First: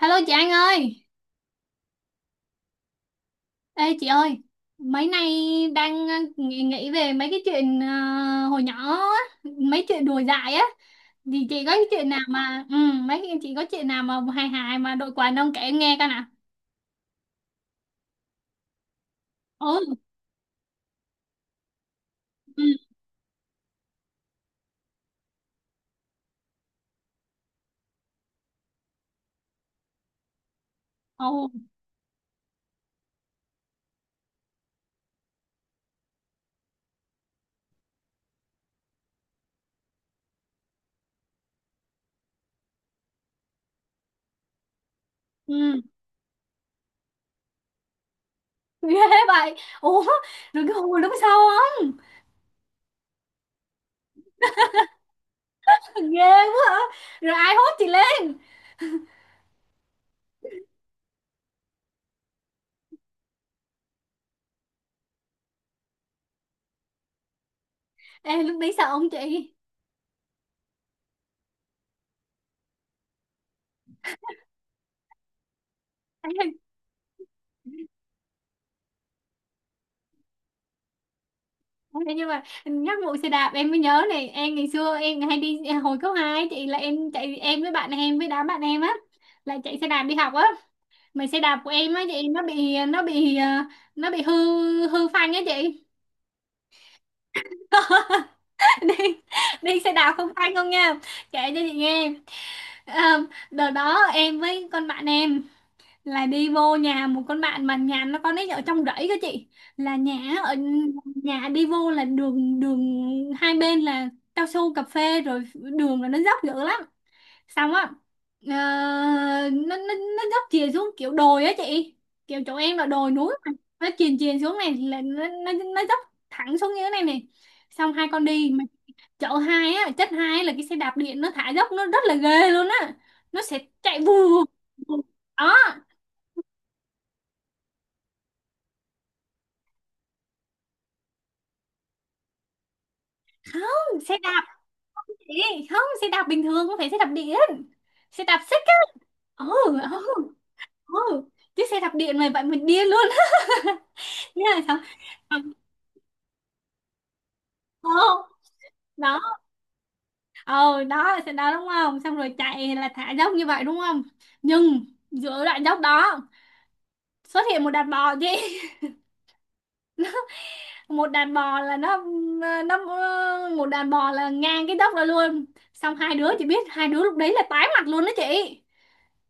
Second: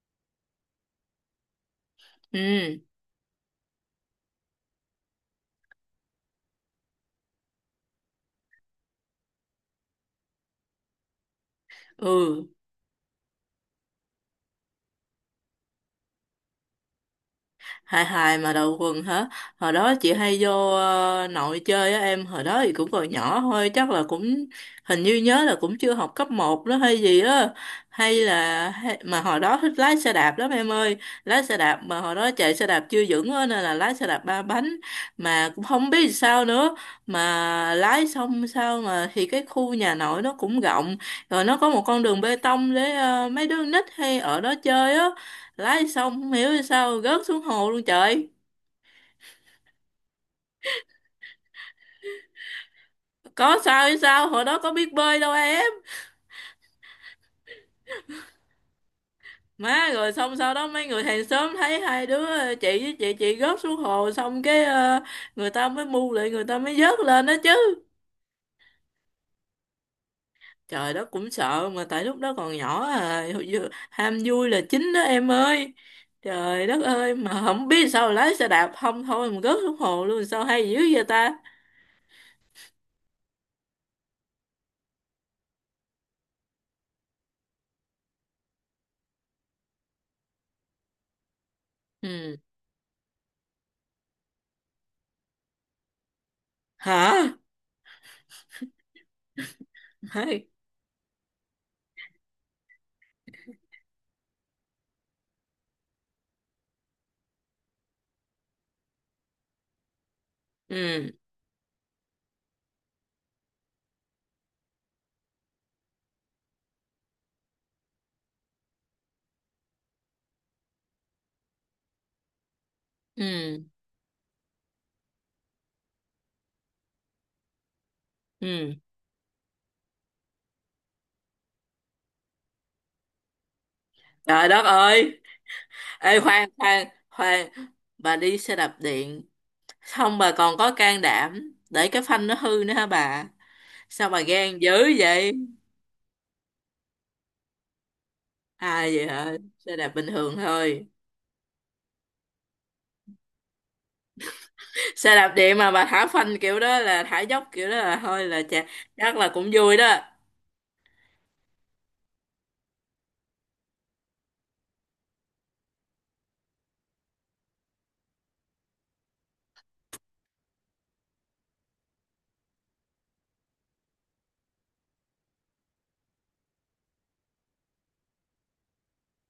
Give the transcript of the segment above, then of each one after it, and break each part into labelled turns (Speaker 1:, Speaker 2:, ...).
Speaker 1: Hello chị Anh ơi,
Speaker 2: Ừ,
Speaker 1: ê chị ơi, mấy nay đang nghĩ về mấy cái chuyện hồi nhỏ á, mấy chuyện đùa dại á, thì chị có cái chuyện nào
Speaker 2: ừ,
Speaker 1: mà, mấy cái chị có chuyện nào mà hài hài mà đội quần ông kể em nghe coi nào.
Speaker 2: hài hài mà đầu quần hả? Hồi
Speaker 1: Ừ,
Speaker 2: đó chị hay vô nội chơi á em, hồi đó
Speaker 1: ừ,
Speaker 2: thì cũng còn nhỏ thôi, chắc là cũng hình như nhớ là cũng chưa học cấp một đó hay gì á. Hay là hay, mà hồi đó thích lái xe đạp lắm em ơi, lái
Speaker 1: ồ,
Speaker 2: xe đạp mà hồi đó chạy xe đạp chưa vững á nên là lái xe đạp ba bánh, mà cũng không biết sao nữa mà lái xong sao mà, thì cái khu nhà nội nó cũng rộng, rồi nó có một con đường bê tông để mấy đứa nít hay ở đó chơi á.
Speaker 1: ừ,
Speaker 2: Lái xong không hiểu vì sao rớt xuống hồ luôn trời,
Speaker 1: ghê vậy, ủa, rồi cái hồi lúc sau không,
Speaker 2: có sao hay sao, hồi đó có biết bơi đâu em.
Speaker 1: ghê quá hả, rồi ai hốt chị lên,
Speaker 2: Má, rồi xong sau đó mấy người hàng xóm thấy hai đứa chị với chị rớt xuống hồ, xong cái người ta mới mu lại, người ta mới vớt lên đó chứ.
Speaker 1: ê lúc đấy sợ không chị,
Speaker 2: Trời, đó cũng sợ mà tại lúc đó còn nhỏ à, hồi ham vui là chính đó em ơi. Trời đất ơi, mà không biết sao lái xe đạp không thôi mà rớt xuống hồ luôn, sao hay dữ vậy ta.
Speaker 1: Thế nhưng mà nhắc vụ xe đạp em mới nhớ này, em ngày xưa em hay đi hồi cấp 2 chị, là em chạy em với bạn em với đám bạn em á, là chạy xe đạp đi học á, mà xe đạp của em á chị
Speaker 2: Ừ.
Speaker 1: nó bị nó bị hư, hư phanh á chị.
Speaker 2: Hả?
Speaker 1: Đi, đi xe đạp không
Speaker 2: Hay.
Speaker 1: phanh không nha, kể cho chị nghe. Ờ, Đợt đó em với con bạn em là đi vô nhà một con bạn mà nhà nó, con ấy ở trong rẫy cơ chị, là nhà ở,
Speaker 2: Ừ,
Speaker 1: nhà đi vô là đường, đường hai bên là cao su cà phê, rồi đường là nó dốc dữ lắm. Xong á, ờ, nó dốc chìa xuống kiểu đồi á chị, kiểu chỗ em là đồi núi mà.
Speaker 2: ừ,
Speaker 1: Nó chìa chìa xuống này là nó dốc thẳng xuống như thế này này. Xong hai con đi mà
Speaker 2: ừ.
Speaker 1: chợ hai á, chất hai là cái xe đạp điện nó thả dốc nó rất là ghê luôn á, nó sẽ chạy vù
Speaker 2: Trời đất
Speaker 1: vù.
Speaker 2: ơi,
Speaker 1: Đó,
Speaker 2: ê khoan khoan khoan, bà đi xe đạp điện, xong bà còn có can đảm để cái phanh nó hư nữa hả bà?
Speaker 1: không
Speaker 2: Sao
Speaker 1: xe
Speaker 2: bà
Speaker 1: đạp
Speaker 2: gan dữ vậy?
Speaker 1: gì, không xe đạp bình thường, không phải xe đạp điện, xe đạp xích á.
Speaker 2: À vậy hả?
Speaker 1: Ừ,
Speaker 2: Xe đạp bình
Speaker 1: ừ,
Speaker 2: thường thôi.
Speaker 1: ừ, chứ xe đạp điện này vậy mình điên luôn. Thế là xong,
Speaker 2: Xe đạp
Speaker 1: xong-
Speaker 2: điện mà bà thả phanh kiểu đó, là thả dốc kiểu đó
Speaker 1: ờ,
Speaker 2: là thôi là chà, chắc
Speaker 1: đó.
Speaker 2: là cũng vui đó.
Speaker 1: Ờ đó là xe đó đúng không, xong rồi chạy là thả dốc như vậy đúng không, nhưng giữa đoạn dốc đó xuất hiện một đàn bò chị. Một đàn bò là nó một đàn bò là ngang cái dốc đó luôn, xong hai đứa, chị biết hai đứa lúc đấy là tái mặt luôn đó chị,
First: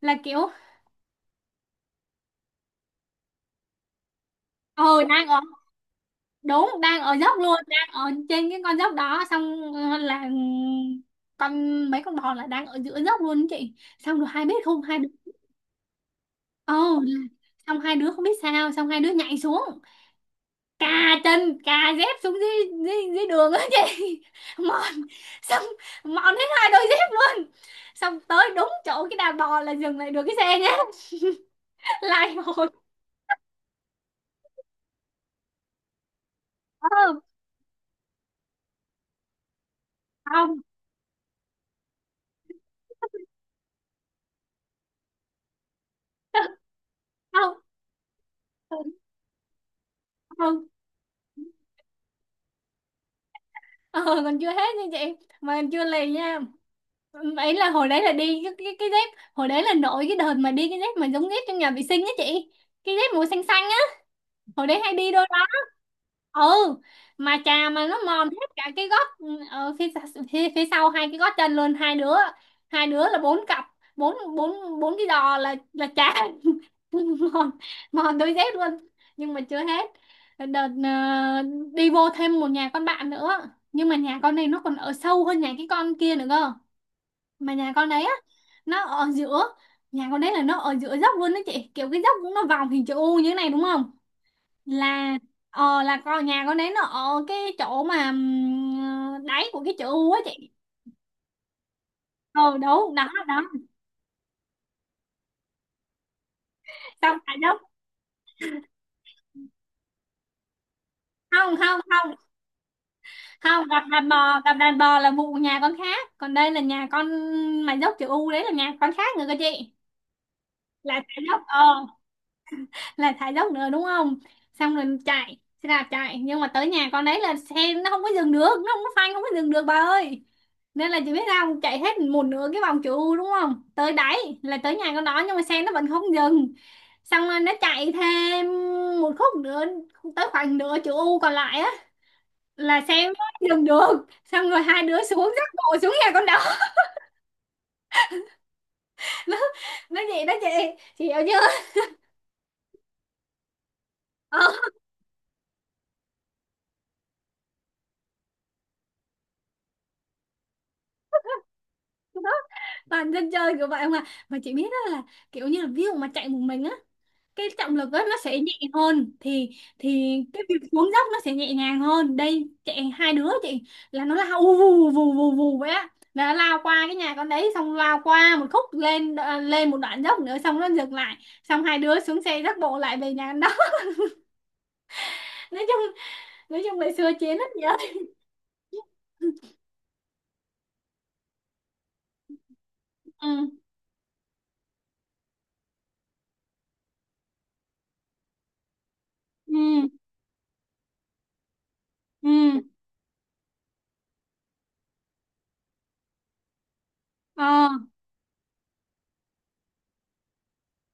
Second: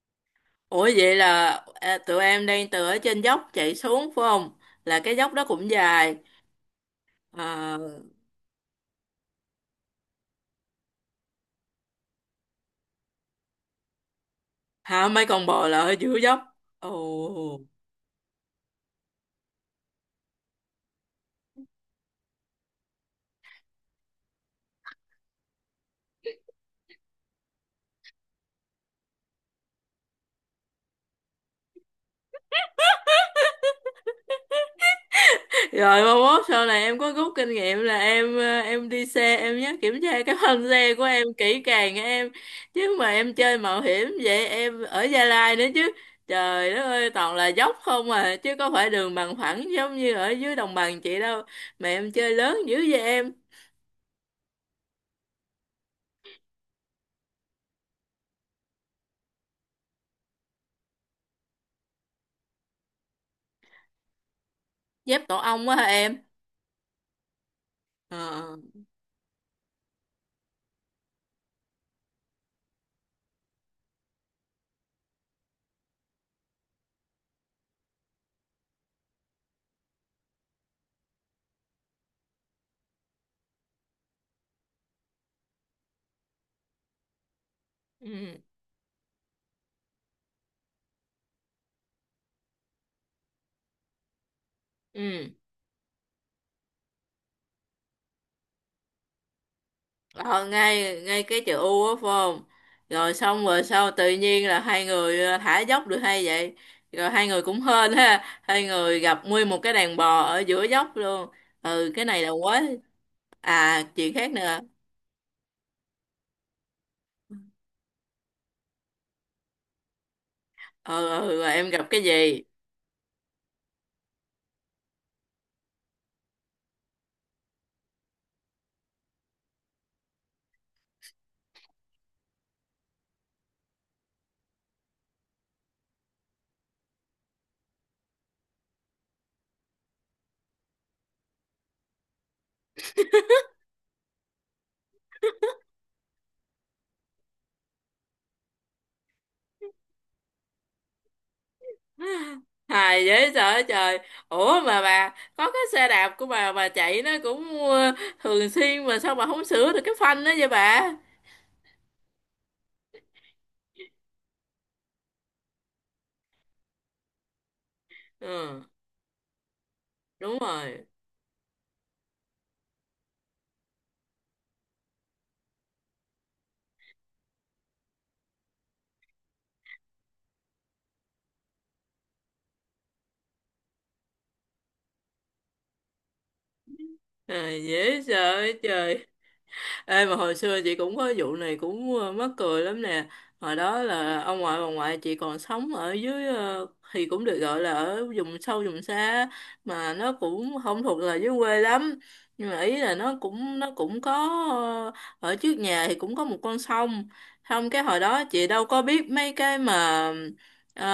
Speaker 1: là kiểu
Speaker 2: Ủa vậy là à, tụi em đang từ ở trên dốc chạy xuống phải không? Là
Speaker 1: ờ
Speaker 2: cái
Speaker 1: đang
Speaker 2: dốc
Speaker 1: ở,
Speaker 2: đó cũng dài.
Speaker 1: đúng đang ở dốc luôn,
Speaker 2: À,
Speaker 1: đang ở trên cái con dốc đó. Xong là mấy con bò là đang ở giữa dốc luôn đó chị, xong rồi hai biết không, hai đứa,
Speaker 2: hả, mấy con bò là ở giữa dốc.
Speaker 1: ồ, là-
Speaker 2: Ồ.
Speaker 1: xong hai đứa không biết sao, xong hai đứa nhảy xuống, cà chân, cà dép xuống dưới, dưới đường á chị. Mòn, xong mòn hết hai đôi dép luôn, xong tới đúng chỗ cái đàn bò là dừng lại được cái xe nhá. Lại hồi
Speaker 2: Rồi mai mốt sau này
Speaker 1: ờ,
Speaker 2: em có rút kinh nghiệm là em đi xe, em nhớ kiểm tra cái
Speaker 1: không.
Speaker 2: phanh xe của em kỹ càng nha em, chứ mà em chơi mạo hiểm vậy, em ở Gia Lai nữa chứ, trời đất ơi toàn là
Speaker 1: Không
Speaker 2: dốc không à, chứ có
Speaker 1: ờ,
Speaker 2: phải đường bằng phẳng giống như ở dưới
Speaker 1: không,
Speaker 2: đồng bằng chị đâu, mà em chơi lớn dữ vậy em.
Speaker 1: ờ, còn chưa hết nha chị, mà còn chưa lì nha. Ấy là hồi đấy là đi cái cái dép, hồi đấy là nổi cái đợt mà đi cái dép mà giống dép trong nhà vệ sinh á chị, cái dép màu xanh xanh á, hồi đấy hay đi
Speaker 2: Dép
Speaker 1: đôi đó.
Speaker 2: tổ ong quá hả em?
Speaker 1: Ừ, mà chà mà nó mòn hết
Speaker 2: Ờ.
Speaker 1: cả cái gót, ở phía phía sau hai cái gót chân luôn, hai đứa, hai đứa là bốn cặp, bốn bốn bốn cái giò là chà. Mòn, mòn đôi dép luôn, nhưng mà chưa hết. Đợt đi vô thêm một nhà con bạn nữa, nhưng mà nhà con này nó còn ở sâu hơn nhà cái con kia nữa cơ. Mà nhà con đấy á,
Speaker 2: Ừ,
Speaker 1: nó ở giữa, nhà con đấy là nó ở giữa dốc luôn đó chị, kiểu cái dốc cũng nó vòng hình chữ U như thế này đúng không, là
Speaker 2: ừ.
Speaker 1: ờ là con, nhà con đấy nó ở cái chỗ mà đáy của cái chữ U á
Speaker 2: Ờ,
Speaker 1: chị.
Speaker 2: ngay ngay cái chữ U á phải không,
Speaker 1: Ờ đúng đó
Speaker 2: rồi
Speaker 1: đó,
Speaker 2: xong rồi sau tự nhiên là hai người thả dốc được, hay vậy, rồi
Speaker 1: xong
Speaker 2: hai
Speaker 1: cả
Speaker 2: người
Speaker 1: dốc,
Speaker 2: cũng hên ha, hai người gặp nguyên một cái đàn bò ở giữa dốc luôn. Ừ, cái
Speaker 1: không,
Speaker 2: này là quá.
Speaker 1: không gặp
Speaker 2: À,
Speaker 1: đàn
Speaker 2: chuyện khác
Speaker 1: bò, gặp
Speaker 2: nữa.
Speaker 1: đàn bò là vụ nhà con khác, còn đây là nhà con mà dốc chữ U đấy, là nhà con khác nữa cơ chị. Là
Speaker 2: Ờ, ờ,
Speaker 1: cả dốc
Speaker 2: ừ mà em
Speaker 1: ờ,
Speaker 2: gặp cái gì.
Speaker 1: là thả dốc nữa đúng không, xong rồi chạy xe đạp chạy, nhưng mà tới nhà con đấy là xe nó không có dừng được, nó không có phanh, không có dừng được bà ơi. Nên là chị biết sao không? Chạy hết một nửa cái vòng chữ U đúng không, tới đáy là tới nhà con đó, nhưng mà xe nó vẫn không dừng, xong rồi nó chạy thêm một khúc nữa, tới khoảng nửa chữ U còn lại á, là xe nó dừng được, xong rồi hai đứa xuống dắt bộ xuống nhà con đó. nó nó gì đó chị hiểu chưa?
Speaker 2: Hài dễ sợ trời. Ủa mà bà có cái xe đạp của bà chạy nó cũng thường xuyên, mà sao bà không sửa được cái phanh đó vậy bà.
Speaker 1: Ờ. Toàn dân chơi kiểu vậy mà chị biết đó là kiểu như là ví dụ mà chạy một mình á, cái trọng lực á nó sẽ nhẹ
Speaker 2: Ừ,
Speaker 1: hơn thì
Speaker 2: đúng
Speaker 1: cái việc
Speaker 2: rồi.
Speaker 1: xuống dốc nó sẽ nhẹ nhàng hơn, đây chạy hai đứa chị, là nó lao vù vù vù vù vù vậy á, là nó lao qua cái nhà con đấy, xong lao qua một khúc lên, lên một đoạn dốc nữa xong nó dừng lại, xong hai đứa xuống xe dắt bộ lại về nhà con đó. nói chung nói chung là xưa chiến
Speaker 2: À,
Speaker 1: rất nhiều.
Speaker 2: dễ sợ trời. Ê, mà hồi xưa chị cũng có vụ này cũng mắc cười lắm nè. Hồi
Speaker 1: Ừ,
Speaker 2: đó là ông ngoại bà ngoại chị còn sống ở dưới thì cũng được gọi là ở vùng sâu vùng xa,
Speaker 1: ừ,
Speaker 2: mà nó cũng không thuộc là dưới quê lắm.
Speaker 1: ừ,
Speaker 2: Nhưng mà ý là nó cũng có ờ, ở trước nhà thì cũng có một con sông.
Speaker 1: ờ,
Speaker 2: Không, cái hồi đó chị đâu có biết mấy cái mà ờ,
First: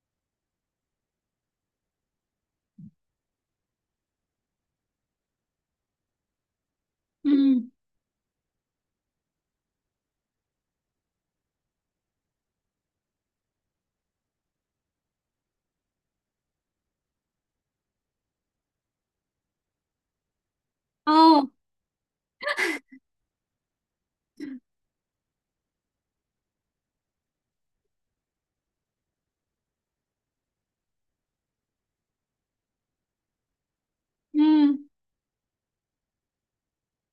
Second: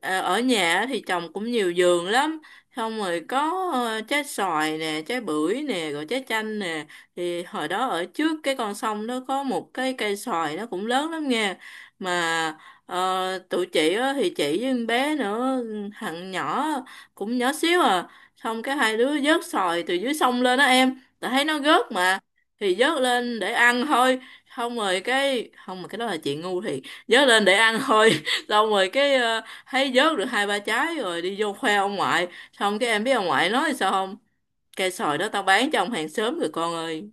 Speaker 2: ờ, ở nhà thì trồng cũng nhiều vườn lắm. Xong rồi có trái xoài nè, trái bưởi nè, rồi trái chanh nè,
Speaker 1: ừ,
Speaker 2: thì hồi đó ở trước cái con sông đó có một cái cây xoài nó cũng lớn lắm nha, mà tụi chị á, thì chị với con bé nữa, thằng nhỏ cũng nhỏ xíu à, xong cái hai đứa vớt xoài từ dưới sông lên đó em, tại
Speaker 1: ờ,
Speaker 2: thấy nó rớt mà, thì vớt lên để ăn thôi. Xong rồi cái không, mà cái đó là chuyện ngu, thì vớt lên để ăn thôi. Xong rồi cái thấy vớt được hai ba trái rồi đi vô khoe ông ngoại, xong cái em biết ông ngoại nói sao không,
Speaker 1: ừ.
Speaker 2: cây xoài đó tao bán cho ông hàng xóm rồi con ơi.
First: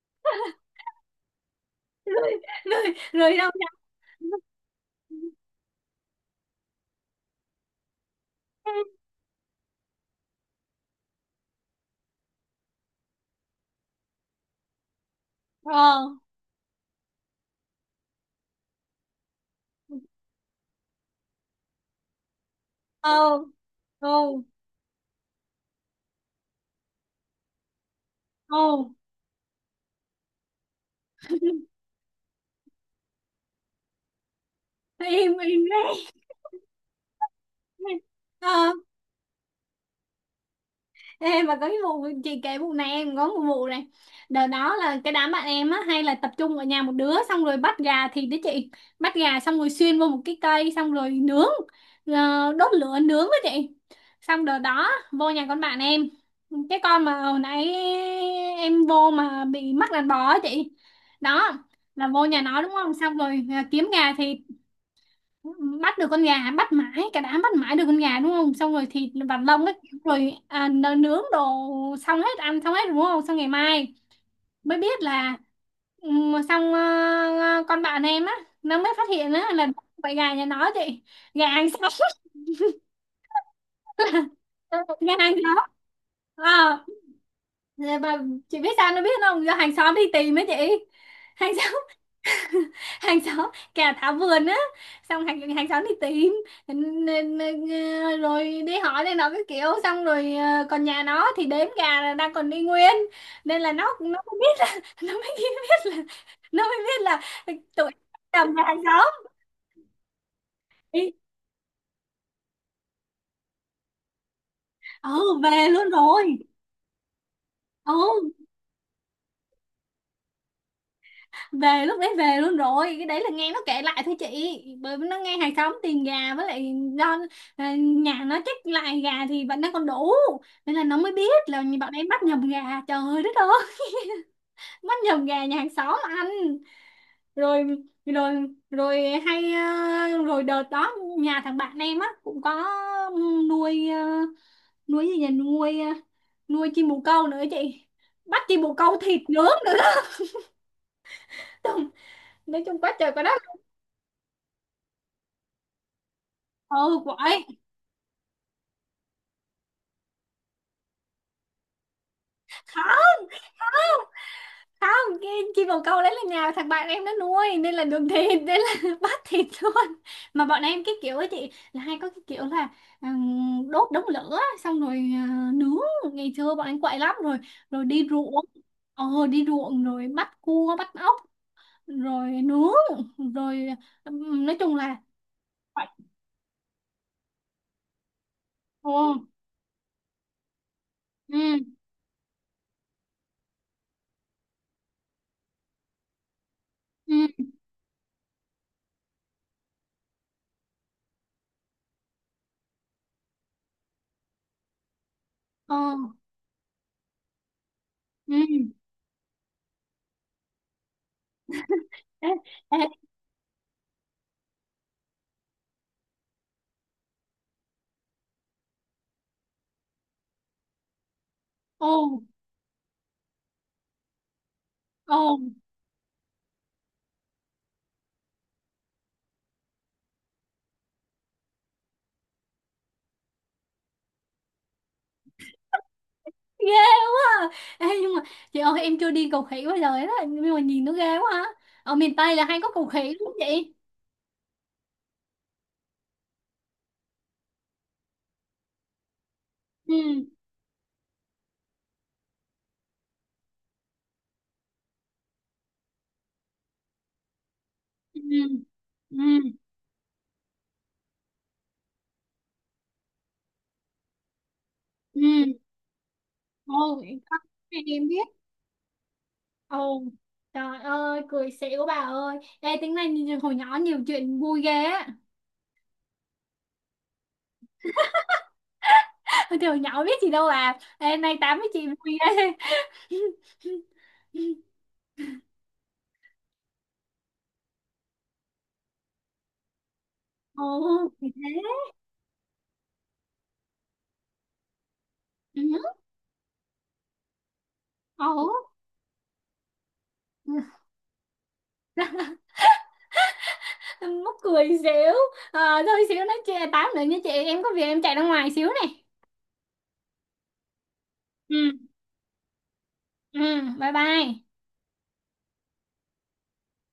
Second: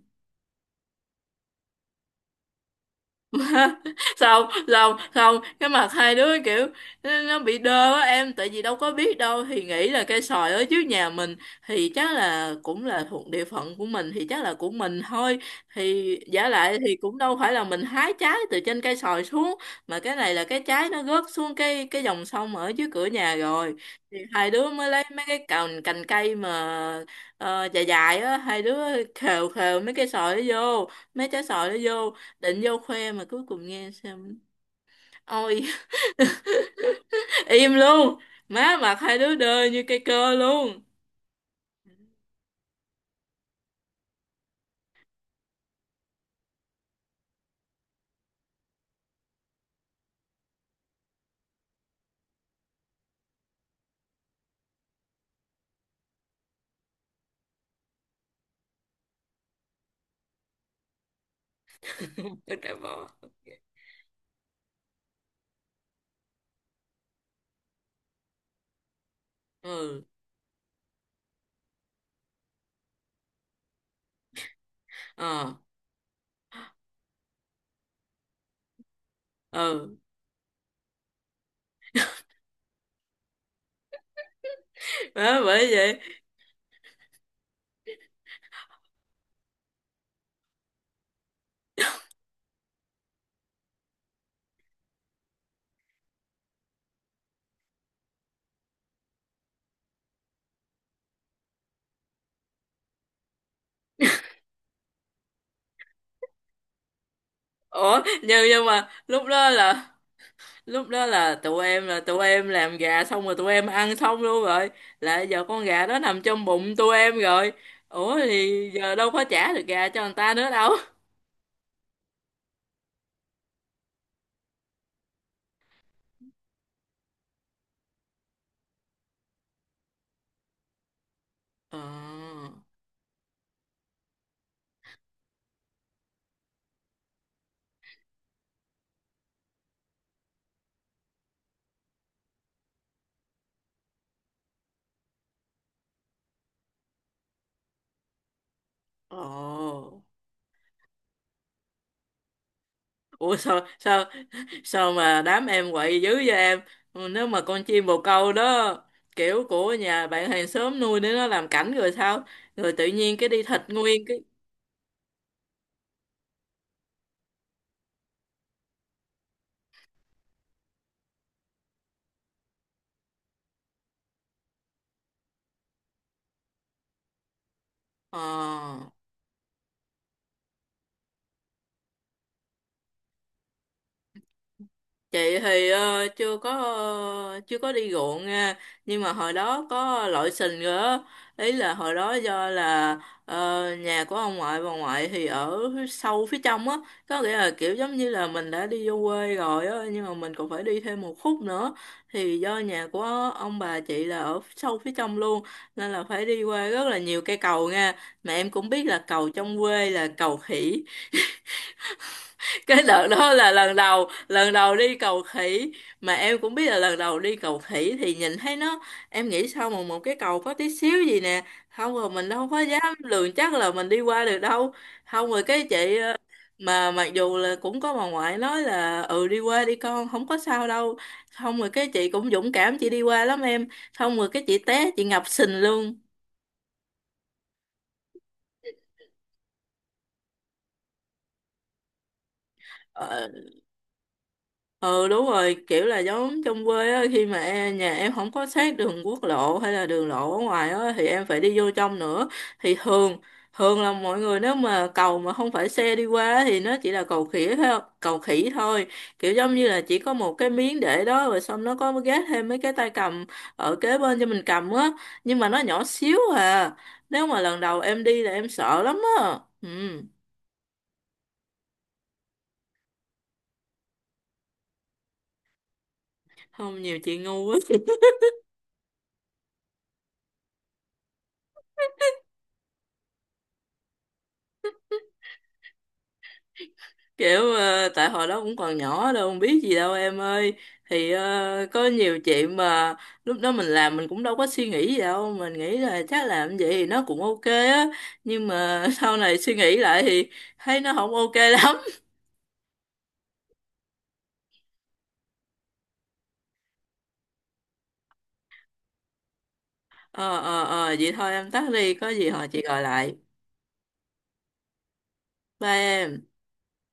Speaker 1: rồi rồi
Speaker 2: Mà
Speaker 1: Rồi đâu nhá.
Speaker 2: sao sao không, cái mặt hai đứa kiểu, nó bị đơ á em, tại vì đâu có biết đâu, thì nghĩ là cây xoài ở trước nhà mình thì chắc là cũng là thuộc địa phận của mình, thì chắc là của mình thôi,
Speaker 1: Ờ,
Speaker 2: thì giả lại thì cũng đâu phải là mình hái trái từ trên cây xoài xuống, mà cái này là cái trái nó rớt xuống cái dòng sông ở dưới cửa
Speaker 1: ờ,
Speaker 2: nhà rồi, thì
Speaker 1: ừ,
Speaker 2: hai đứa mới lấy mấy cái cành cành cây mà dài dài á, hai đứa
Speaker 1: ừ,
Speaker 2: khều khều mấy cây xoài nó vô, mấy trái xoài nó vô, định vô khoe, mà cuối cùng nghe xem.
Speaker 1: im
Speaker 2: Ôi.
Speaker 1: im đấy,
Speaker 2: Im luôn.
Speaker 1: ờ.
Speaker 2: Má, mặt hai đứa đơ như cây cơ luôn.
Speaker 1: Ê, mà có cái vụ chị kể vụ này, em có một vụ này. Đợt đó là cái đám bạn em á hay là tập trung ở nhà một đứa, xong rồi bắt gà thịt đấy chị. Bắt gà xong rồi xuyên vô một cái cây xong rồi nướng, đốt lửa nướng đó chị. Xong đợt đó vô nhà con bạn em, cái con mà hồi nãy em vô mà bị mắc đàn bò á chị, đó, là vô nhà
Speaker 2: Tôi
Speaker 1: nó đúng
Speaker 2: cả
Speaker 1: không,
Speaker 2: bò.
Speaker 1: xong rồi kiếm gà thịt, bắt được con gà, bắt mãi, cả đám bắt mãi được con gà đúng không, xong rồi thịt và lông ấy,
Speaker 2: Ừ.
Speaker 1: rồi nướng đồ, xong hết ăn xong hết đúng không, xong ngày mai mới biết là
Speaker 2: Ờ.
Speaker 1: xong con bạn em á nó mới phát hiện á là
Speaker 2: Ừ.
Speaker 1: vậy gà nhà nó chị, gà hàng xóm. Gà hàng
Speaker 2: Má
Speaker 1: xóm.
Speaker 2: bởi vậy.
Speaker 1: Ờ, và chị biết sao nó biết không, do hàng xóm đi tìm ấy chị, hàng xóm, hàng xóm kẻ tháo vườn á, xong hàng hàng xóm thì tìm, N- n- rồi đi hỏi này nó cái kiểu, xong rồi còn nhà nó thì đếm gà là đang còn đi nguyên, nên là nó mới biết là, nó mới biết là nó mới biết là tụi,
Speaker 2: Ủa, nhưng
Speaker 1: chồng nhà
Speaker 2: nhưng
Speaker 1: hàng
Speaker 2: mà
Speaker 1: xóm.
Speaker 2: lúc đó là,
Speaker 1: Ý,
Speaker 2: tụi em làm gà xong rồi, tụi em ăn xong luôn rồi, là
Speaker 1: ừ
Speaker 2: giờ con
Speaker 1: về
Speaker 2: gà
Speaker 1: luôn
Speaker 2: đó nằm
Speaker 1: rồi,
Speaker 2: trong bụng tụi em rồi, ủa
Speaker 1: ừ,
Speaker 2: thì giờ đâu có trả được gà cho người ta nữa đâu.
Speaker 1: về lúc đấy về luôn rồi, cái đấy là nghe nó kể lại thôi chị, bởi vì nó nghe hàng xóm tiền gà, với lại do nhà nó chết lại gà thì vẫn đang còn đủ, nên là nó mới biết là
Speaker 2: Ờ.
Speaker 1: bọn em bắt nhầm gà. Trời đất ơi. Bắt nhầm gà nhà hàng xóm ăn. Rồi rồi Rồi hay, rồi đợt đó nhà thằng bạn em á cũng có nuôi nuôi gì nhỉ, nuôi nuôi chim bồ câu nữa chị, bắt chim bồ câu thịt
Speaker 2: Ồ.
Speaker 1: nướng nữa. Nói chung quá trời quá
Speaker 2: Ủa
Speaker 1: đất.
Speaker 2: sao sao sao mà đám em quậy dữ vậy em.
Speaker 1: Ừ,
Speaker 2: Ừ, nếu mà
Speaker 1: quậy,
Speaker 2: con chim bồ câu đó kiểu của nhà bạn hàng xóm nuôi để nó làm cảnh rồi sao, rồi tự nhiên
Speaker 1: khó,
Speaker 2: cái đi thịt nguyên cái.
Speaker 1: không cái chim bồ câu đấy là nhà thằng bạn em nó nuôi nên là đường thịt, nên là bắt thịt luôn. Mà bọn em cái kiểu ấy chị là hay có cái kiểu là đốt đống lửa xong rồi nướng, ngày xưa bọn em quậy lắm. Rồi rồi đi
Speaker 2: Ờ,
Speaker 1: ruộng, ờ, đi ruộng rồi bắt cua bắt ốc rồi nướng rồi nói chung là
Speaker 2: chị thì
Speaker 1: quậy.
Speaker 2: chưa có, chưa có đi ruộng nha,
Speaker 1: Ồ,
Speaker 2: nhưng mà hồi đó có lội sình rồi á.
Speaker 1: ừ,
Speaker 2: Ý là hồi đó do là nhà của ông ngoại bà ngoại thì ở sâu phía trong á, có nghĩa
Speaker 1: ừ,
Speaker 2: là kiểu giống như là mình đã đi vô quê rồi á, nhưng mà mình còn phải đi thêm một khúc nữa, thì do nhà của ông bà chị là ở sâu phía trong luôn,
Speaker 1: ờ,
Speaker 2: nên là phải đi qua rất là nhiều cây cầu nha, mà em cũng
Speaker 1: ừ.
Speaker 2: biết là cầu trong quê là cầu khỉ.
Speaker 1: Ê, ê,
Speaker 2: Cái đợt đó là lần đầu đi cầu khỉ, mà em cũng biết là lần đầu đi cầu khỉ thì nhìn thấy nó, em nghĩ sao mà một cái cầu có tí xíu gì nè, không
Speaker 1: ồ,
Speaker 2: rồi mình đâu có dám lường chắc là mình đi qua được đâu,
Speaker 1: ồ,
Speaker 2: không rồi cái chị mà mặc dù là cũng có bà ngoại nói là ừ đi qua đi con không có sao đâu, xong rồi cái chị cũng dũng cảm chị đi qua lắm em, xong rồi cái chị té chị ngập sình luôn.
Speaker 1: ghê quá à. Ê, nhưng mà chị ơi em chưa đi cầu khỉ bao giờ hết á, nhưng mà nhìn nó ghê quá à. Ở miền Tây là hay có cầu khỉ đúng
Speaker 2: Ờ,
Speaker 1: không chị?
Speaker 2: ừ đúng rồi, kiểu là giống trong quê á, khi mà em, nhà em không có sát đường quốc lộ hay là
Speaker 1: Ừ,
Speaker 2: đường lộ ở ngoài á, thì em phải đi vô trong nữa, thì thường thường là mọi người, nếu mà cầu mà không phải xe đi qua thì nó chỉ là cầu khỉ thôi, cầu
Speaker 1: ừ,
Speaker 2: khỉ thôi, kiểu
Speaker 1: ừ,
Speaker 2: giống như là chỉ có một cái miếng để đó, rồi xong nó có gác thêm mấy cái tay cầm ở kế bên cho mình cầm á,
Speaker 1: ừ,
Speaker 2: nhưng mà nó nhỏ xíu à,
Speaker 1: ồ,
Speaker 2: nếu mà lần đầu em
Speaker 1: em
Speaker 2: đi
Speaker 1: biết,
Speaker 2: là em sợ lắm á. Ừ,
Speaker 1: ồ, trời ơi cười xỉu bà ơi. Ê tính này nhìn hồi nhỏ nhiều chuyện vui ghê á.
Speaker 2: không, nhiều chuyện ngu quá,
Speaker 1: Thì hồi nhỏ biết gì đâu à, ê nay tám với chị vui ghê.
Speaker 2: kiểu tại hồi đó cũng còn nhỏ đâu không biết gì đâu em ơi,
Speaker 1: Ồ,
Speaker 2: thì
Speaker 1: thì thế,
Speaker 2: có nhiều chuyện mà lúc đó mình làm mình cũng đâu có suy nghĩ gì đâu, mình nghĩ
Speaker 1: ừ,
Speaker 2: là chắc làm vậy thì nó cũng ok á,
Speaker 1: ồ,
Speaker 2: nhưng mà sau này suy nghĩ lại thì
Speaker 1: ừ.
Speaker 2: thấy nó không ok lắm.
Speaker 1: Mắc cười xíu. Ờ, thôi xíu nói chuyện tám nữa nha chị, em có việc em chạy ra ngoài xíu này.
Speaker 2: Ờ, ờ, ờ, vậy thôi em tắt
Speaker 1: Ừ,
Speaker 2: đi, có gì hồi chị gọi lại.
Speaker 1: ừ, bye bye.
Speaker 2: Bye em.